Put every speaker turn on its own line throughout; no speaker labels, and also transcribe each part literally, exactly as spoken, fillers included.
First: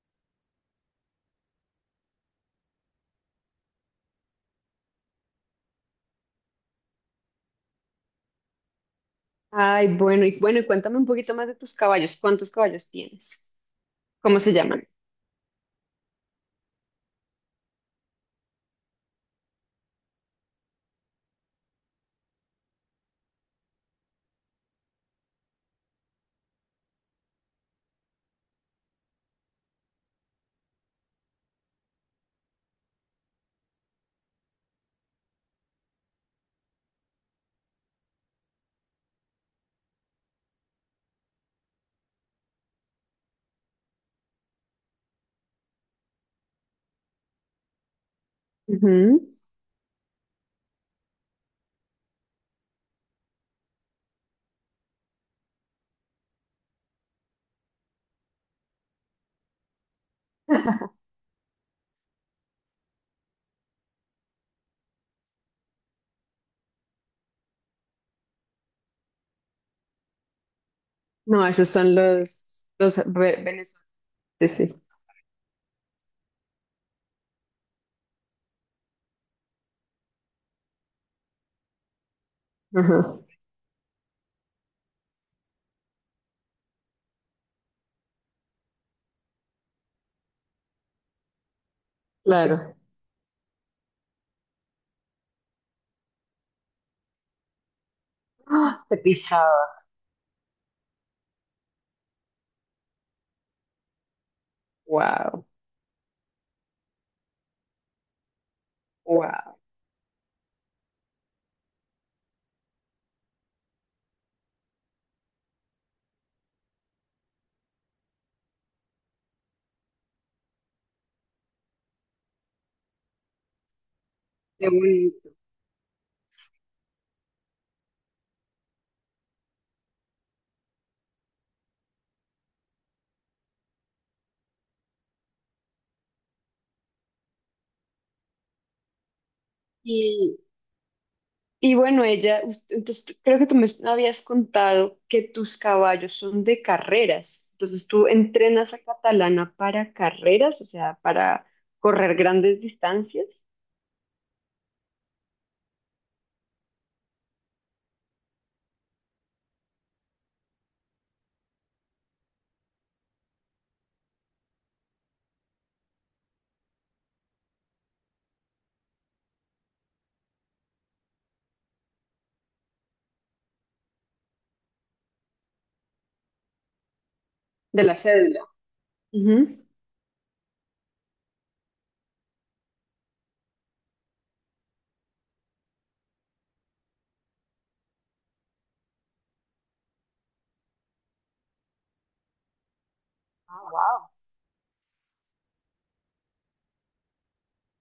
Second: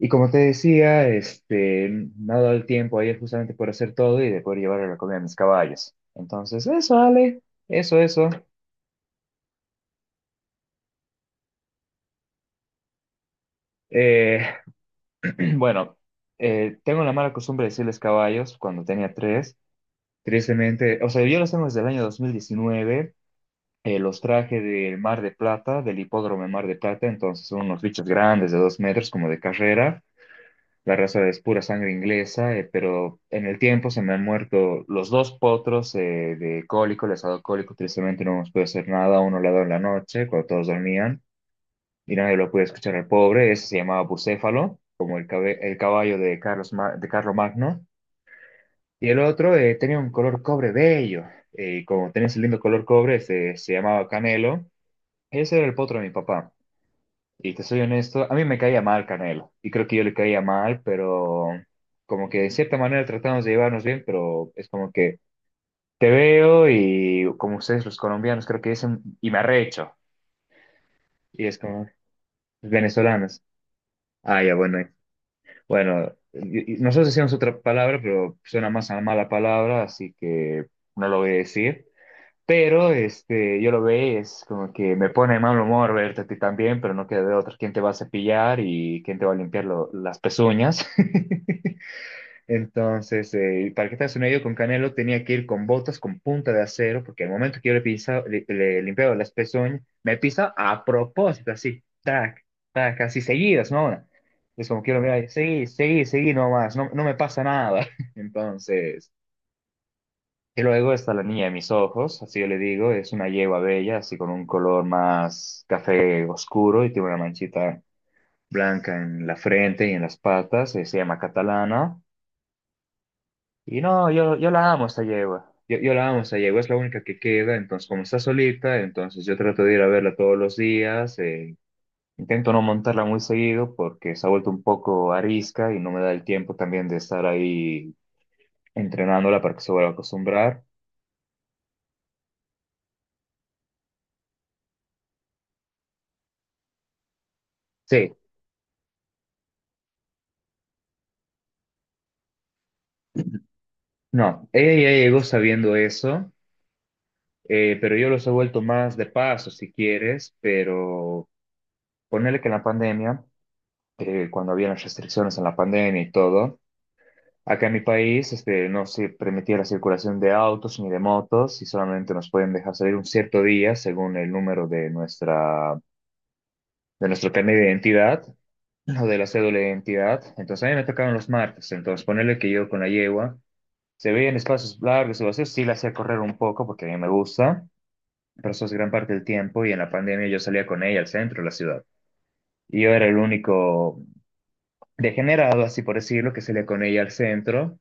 Y como te decía, este, me ha dado el tiempo ayer justamente por hacer todo y de poder llevar a la comida a mis caballos. Entonces, eso, Ale, eso, eso.
Ay, bueno, y bueno, y cuéntame un poquito más de tus caballos. ¿Cuántos caballos tienes? ¿Cómo
Eh,
se llaman?
bueno, eh, tengo la mala costumbre de decirles caballos cuando tenía tres. Tristemente, o sea, yo los tengo desde el año dos mil diecinueve. Eh, los traje del Mar de Plata, del hipódromo de Mar de Plata. Entonces, son unos bichos grandes de dos metros, como de carrera. La raza es pura sangre inglesa, eh, pero en el tiempo se me han muerto los dos potros eh, de cólico, les ha dado cólico, tristemente no nos puede hacer nada. Uno le ha dado en la noche, cuando todos dormían, y nadie lo puede escuchar al pobre. Ese se llamaba Bucéfalo, como el, cabe- el caballo de Carlos Ma- de Carlo Magno. Y el
Ujú.
otro eh, tenía un color cobre bello, eh, y como tenía ese lindo color cobre, se, se llamaba Canelo. Ese era el potro de mi papá. Y te soy honesto, a mí me caía mal Canelo, y creo que yo le caía mal, pero como que de cierta manera tratamos de llevarnos bien, pero es como que te veo y como ustedes los colombianos creo que dicen, y me arrecho, y
No,
es
esos
como
son los,
los
los ve-
venezolanos.
venezolanos.
Ah,
Sí,
ya,
sí.
bueno, eh. bueno, y- y nosotros decíamos otra palabra, pero suena más a mala palabra, así que no lo voy a decir. Pero
Ajá,
este, yo lo veo, es como que me pone de mal humor verte a ti también, pero no queda de otra. ¿Quién te va a cepillar y quién te va a limpiar lo- las pezuñas?
claro.
Entonces, eh, para que te hagas una idea, con Canelo tenía que ir con botas con punta de acero, porque al momento que yo le, pisa, le, le
¡Ah! Te
limpiaba las
pisaba.
pezuñas, me pisa a propósito, así, tac, tac, así seguidas, ¿no? Es como que yo lo veo, ahí,
Wow,
seguí, seguí, seguí nomás, no, no me pasa nada. Entonces.
wow.
Y luego está la niña de mis ojos, así yo le digo, es una yegua bella, así con un color más café oscuro y tiene una manchita blanca en la frente y en las patas, eh, se llama Catalana. Y no, yo, yo
Qué
la amo esta
bonito.
yegua, yo, yo la amo esta yegua, es la única que queda, entonces como está solita, entonces yo trato de ir a verla todos los días. Eh, intento no montarla muy seguido porque se ha vuelto un poco arisca y no me da el tiempo también de estar ahí entrenándola para que se vuelva a
Y,
acostumbrar.
y bueno, ella, us- entonces tú- creo que tú me habías contado que tus caballos son de carreras. Entonces tú
Sí.
entrenas a Catalana para carreras, o sea, para correr grandes distancias.
No, ella ya llegó sabiendo eso, eh, pero yo los he vuelto más de paso, si quieres, pero ponerle que en la pandemia, eh, cuando había las restricciones en la pandemia y todo, acá en mi país este, no se permitía la circulación de autos ni de motos y solamente nos pueden dejar salir un cierto día según el número de nuestra, de nuestro carnet de
De la
identidad
cédula.
o de la cédula
Ujú.
de identidad. Entonces a mí me tocaban los martes, entonces ponerle que yo con la yegua. Se veía en espacios largos y vacíos, sí la hacía correr un poco porque a mí me gusta, presos gran parte del tiempo y en la pandemia yo salía con ella al centro de la ciudad. Y yo era el
Ah,
único
wow.
degenerado, así por decirlo, que salía con ella al centro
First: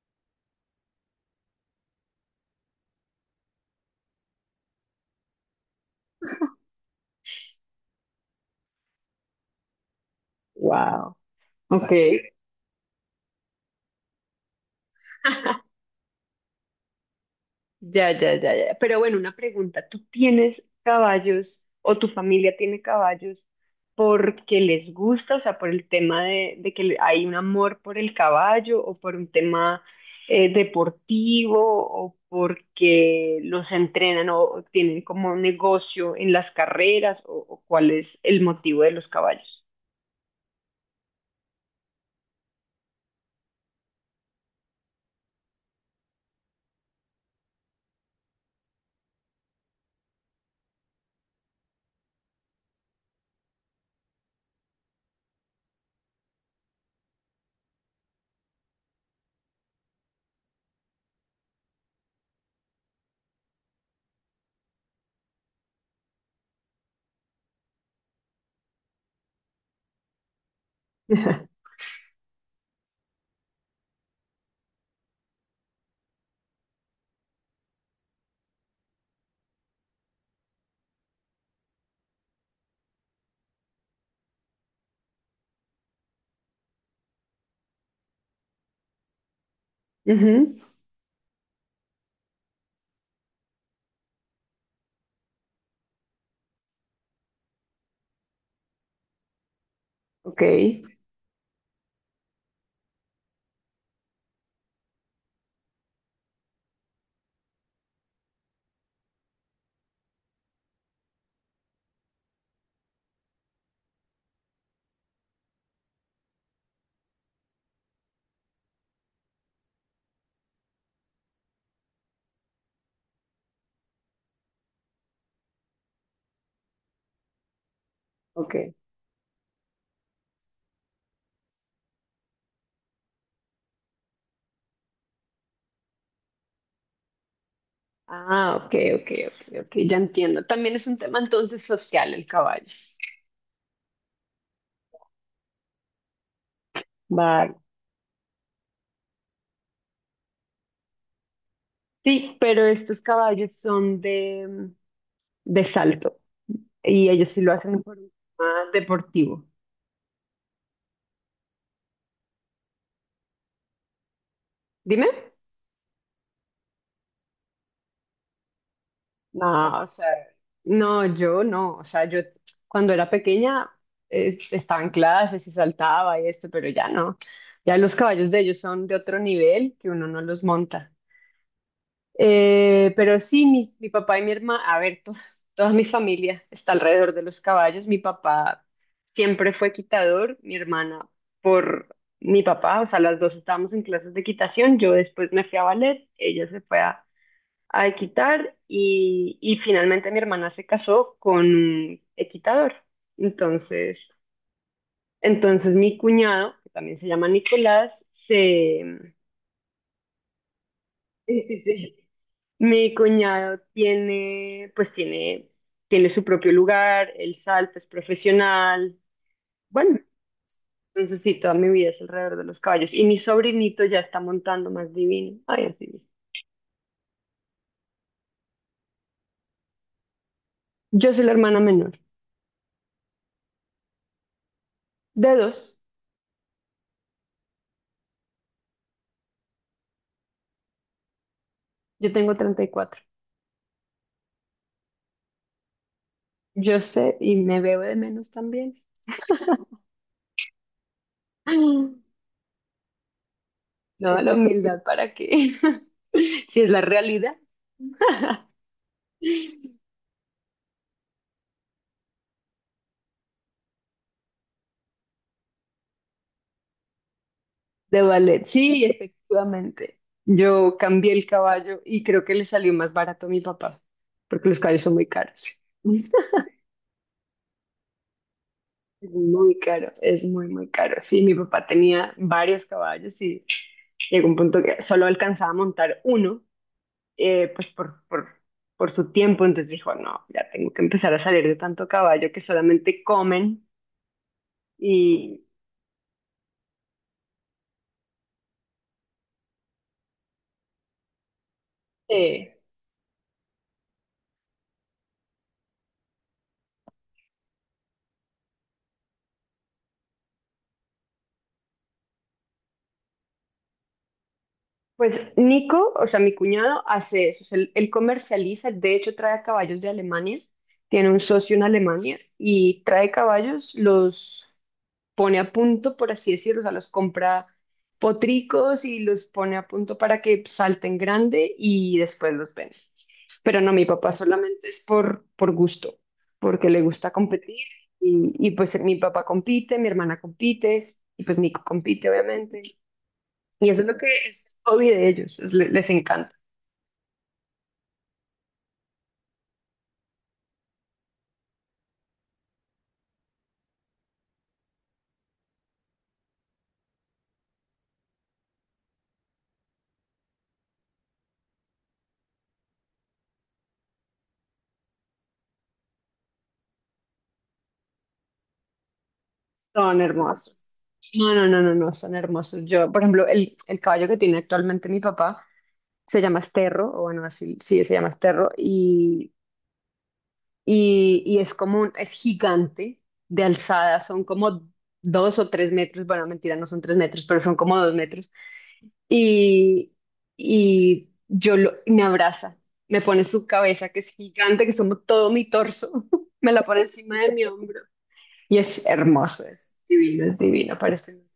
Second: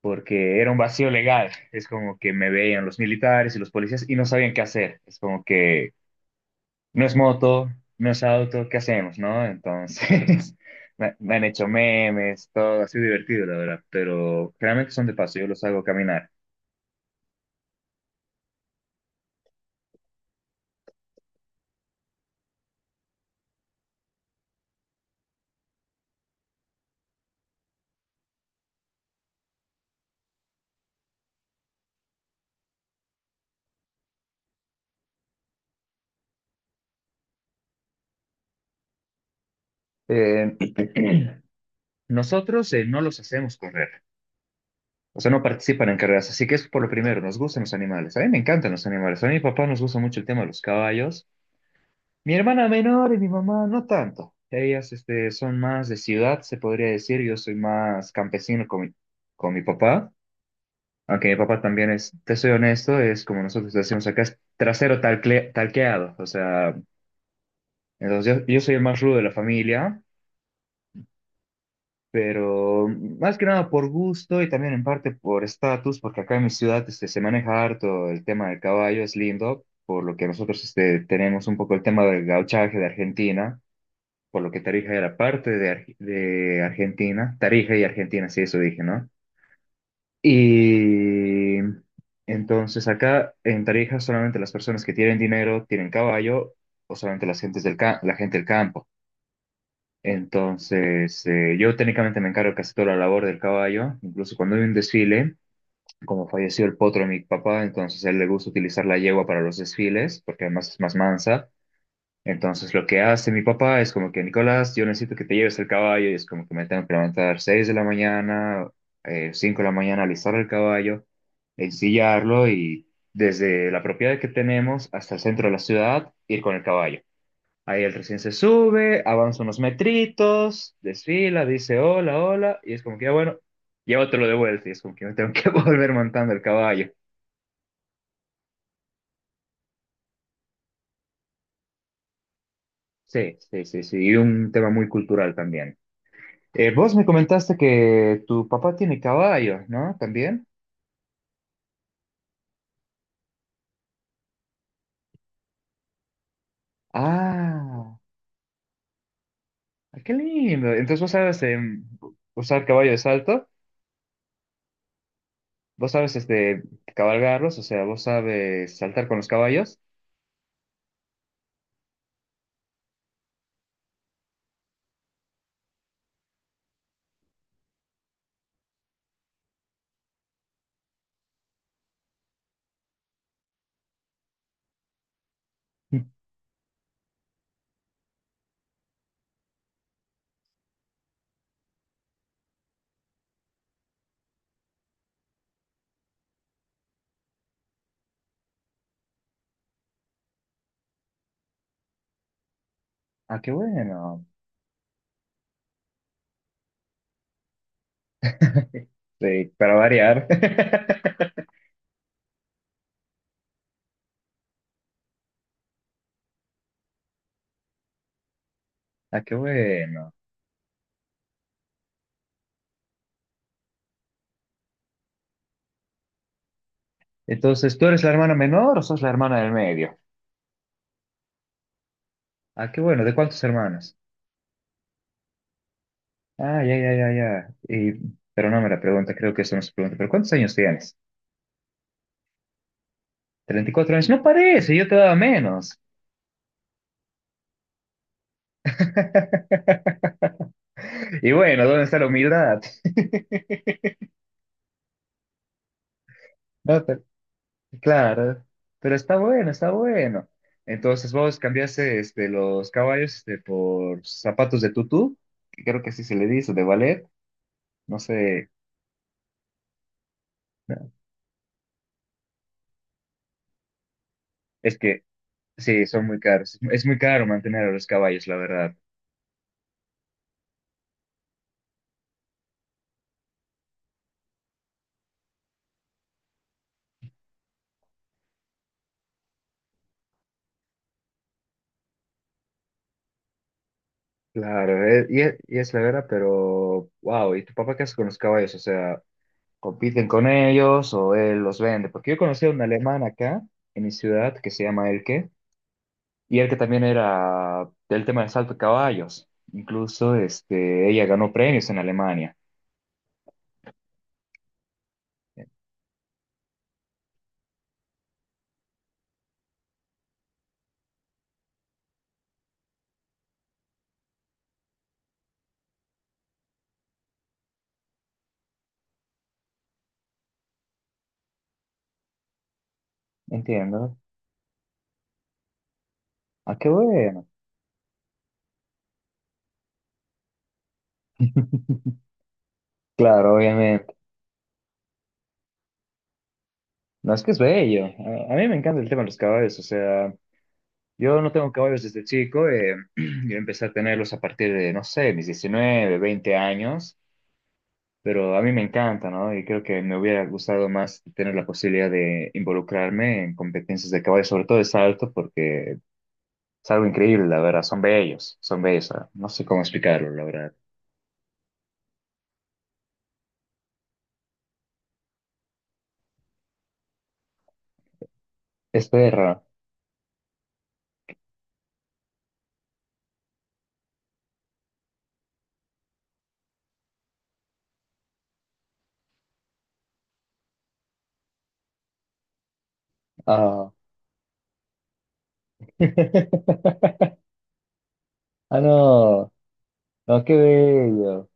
porque era un vacío legal. Es como que me veían los militares y los policías y no sabían qué hacer. Es como que no es moto, no es auto, ¿qué hacemos, no? Entonces, me,
Wow.
me han hecho
Ok.
memes, todo, ha sido divertido, la verdad, pero realmente son de paso, yo los hago caminar.
Ya, ya, ya, ya. Pero bueno, una pregunta. ¿Tú tienes caballos o tu familia tiene caballos porque les gusta, o sea, por el tema de, de que le- hay un amor por el caballo o por un tema eh, deportivo o porque los entrenan o, o tienen como un negocio en las carreras o, o cuál es el motivo de los caballos?
Eh, Nosotros eh, no los hacemos correr. O sea, no participan en carreras. Así que es por lo primero, nos gustan los animales. A mí me encantan los animales. A mí, mi papá nos gusta mucho el tema de los caballos. Mi hermana menor y mi mamá no tanto. Ellas este, son más de ciudad, se podría decir. Yo soy más campesino con mi, con mi papá. Aunque mi papá también es, te soy honesto, es como nosotros decimos acá, es trasero talcle- talqueado. O sea, entonces yo, yo soy el más rudo de la familia. Pero más que nada por gusto y también en parte por estatus, porque acá en mi ciudad este, se maneja harto el tema del caballo, es lindo, por lo que nosotros este, tenemos un poco el tema del gauchaje de Argentina, por lo que Tarija era parte de, Ar- de Argentina, Tarija y Argentina, sí, eso dije, ¿no?
Ujú.
Y entonces acá en Tarija solamente las personas que tienen dinero tienen caballo o solamente las gentes del ca- la gente del campo.
Ok,
Entonces, eh, yo técnicamente me encargo casi toda la labor del caballo, incluso cuando hay un desfile, como falleció el potro de mi papá, entonces a él le gusta utilizar la yegua para los desfiles, porque además es más mansa. Entonces, lo que hace mi papá es como que, Nicolás, yo necesito que te lleves el caballo, y es como que me tengo que levantar seis de la mañana, eh, cinco de la mañana, alistar el caballo, ensillarlo y desde la propiedad que tenemos hasta el centro de la ciudad, ir con el caballo. Ahí él recién se
ok.
sube, avanza unos metritos, desfila, dice hola, hola, y es como que, ah, bueno, llévatelo de vuelta, y es como que me tengo que volver montando el caballo.
Ah, ok, ok, ok, ok, ya entiendo. También es un tema entonces social el caballo.
Sí, sí, sí, sí, y un tema muy cultural también. Eh, vos me comentaste
Vale.
que tu papá tiene caballo, ¿no? ¿También?
Sí, pero estos caballos son de, de salto y ellos sí lo hacen
Ah,
por un tema deportivo.
qué lindo. Entonces vos sabes em, usar caballo de salto,
Dime.
vos sabes este, cabalgarlos, o sea, vos sabes saltar con los caballos.
No, o sea, no, yo no. O sea, yo cuando era pequeña eh, estaba en clases y saltaba y esto, pero ya no. Ya los caballos de ellos son de otro nivel que uno no los monta. Eh, pero sí, mi, mi papá y mi hermana, a ver, to- toda mi familia está alrededor de los caballos. Mi papá siempre fue quitador, mi hermana por mi papá, o sea, las dos estábamos en clases de quitación. Yo después me fui a ballet, ella se fue a, a equitar y, y finalmente mi hermana se casó con un equitador.
Ah, qué
Entonces,
bueno.
entonces mi cuñado, que también se llama Nicolás, se...
Sí, para variar.
Sí, sí, sí. Mi cuñado tiene, pues tiene, tiene su propio lugar, él salta, es profesional.
Ah, qué
Bueno,
bueno.
entonces sí, toda mi vida es alrededor de los caballos. Y mi sobrinito ya está montando más divino. Ay, así es.
Entonces, ¿tú eres la hermana menor o sos la hermana del medio?
Yo soy la hermana menor.
Ah, qué bueno. ¿De cuántos hermanos?
De dos,
Ah, ya, ya, ya, ya. Y- pero no me la pregunta, creo que eso no se pregunta. ¿Pero cuántos años tienes?
yo tengo treinta y cuatro.
¿Treinta y cuatro años? No parece, yo te daba menos.
Yo sé y me veo de menos también.
Y bueno, ¿dónde está la humildad?
No, la humildad, ¿para qué? Si es la
No,
realidad.
claro, pero está bueno, está bueno. Entonces vos cambiaste este, los caballos este, por zapatos de tutú, que creo que así se le dice, de ballet. No
De ballet,
sé,
sí, efectivamente. Yo
no,
cambié el caballo y creo que le salió más barato a mi papá, porque los
es
caballos son
que
muy caros.
sí, son muy caros. Es muy caro mantener a los caballos, la verdad.
Es muy caro, es muy, muy caro. Sí, mi papá tenía varios caballos y llegó un punto que solo alcanzaba a montar uno, eh, pues por, por, por su tiempo. Entonces dijo, no, ya tengo que empezar a salir de tanto caballo que solamente comen
Claro, eh, y, es,
y...
y es la verdad, pero wow, ¿y tu papá qué hace con los caballos? O sea, ¿compiten con ellos o él los vende? Porque yo conocí a
Sí.
un alemán acá, en mi ciudad, que se llama Elke y él que también era del tema del salto de caballos. Incluso este, ella ganó premios en Alemania.
Pues Nico, o sea, mi cuñado hace eso, o sea, él, él comercializa, de hecho trae caballos de Alemania, tiene un socio en Alemania y trae caballos, los pone a punto, por así decirlo, o sea, los compra potricos y los pone a punto para que salten grande y después los vende. Pero no, mi
Entiendo.
papá solamente es por, por gusto,
Ah, qué
porque le gusta
bueno.
competir y, y pues mi papá compite, mi hermana compite y pues Nico compite, obviamente.
Claro,
Y eso es
obviamente.
lo que es el hobby de ellos, es- le- les encanta.
No, es que es bello. A, a mí me encanta el tema de los caballos. O sea, yo no tengo caballos desde chico. Eh, yo empecé a tenerlos a partir de, no sé, mis diecinueve veinte años. Pero a mí me encanta, ¿no? Y creo que me hubiera gustado más tener la posibilidad de involucrarme en competencias de caballos, sobre todo de salto, porque es algo increíble, la verdad. Son bellos, son bellos. ah, No sé cómo
Son
explicarlo, la verdad.
hermosos. No, no, no, no, no, son hermosos. Yo, por ejemplo, el, el caballo que tiene actualmente mi papá se llama Esterro, o bueno, así, sí, se llama Esterro,
Es
y,
perra.
y, y es como un, es gigante de alzada, son como dos o tres metros, bueno, mentira, no son tres metros, pero son como dos metros, y, y yo lo, y me abraza, me pone su
Ah.
cabeza, que es gigante, que es como todo mi torso, me la pone encima de mi hombro. Y
Ah,
es
no.
hermoso, es
No,
divino,
qué
es divino, parece.
bello.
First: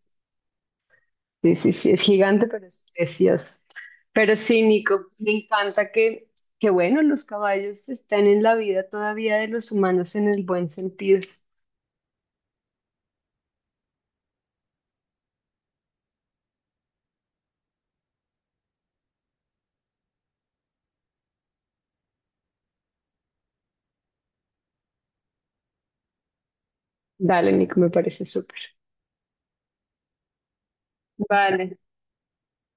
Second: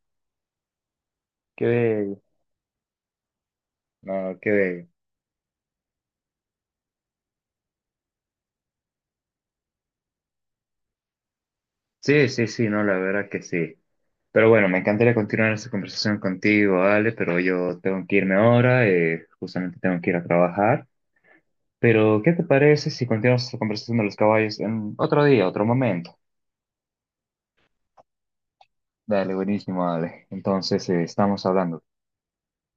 Sí,
Qué
sí, sí, es
bello.
gigante, pero es precioso. Pero
No, qué
sí,
bello.
Nico, me encanta que, que, bueno, los caballos están en la vida todavía de los humanos en el buen sentido.
Sí, sí, sí, no, la verdad que sí. Pero bueno, me encantaría continuar esta conversación contigo, Ale, pero yo tengo que irme ahora. Eh, justamente tengo que ir a trabajar. Pero, ¿qué te parece si continuamos esta conversación de los caballos en otro día, otro momento?
Dale, Nico, me parece súper.
Dale, buenísimo, Ale. Entonces, eh, estamos
Vale,
hablando.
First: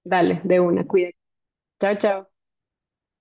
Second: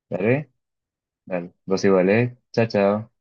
dale,
¿Dale?
de una, cuídate.
Dale, vos
Chao,
igual,
chao.
¿eh? Chao, chao.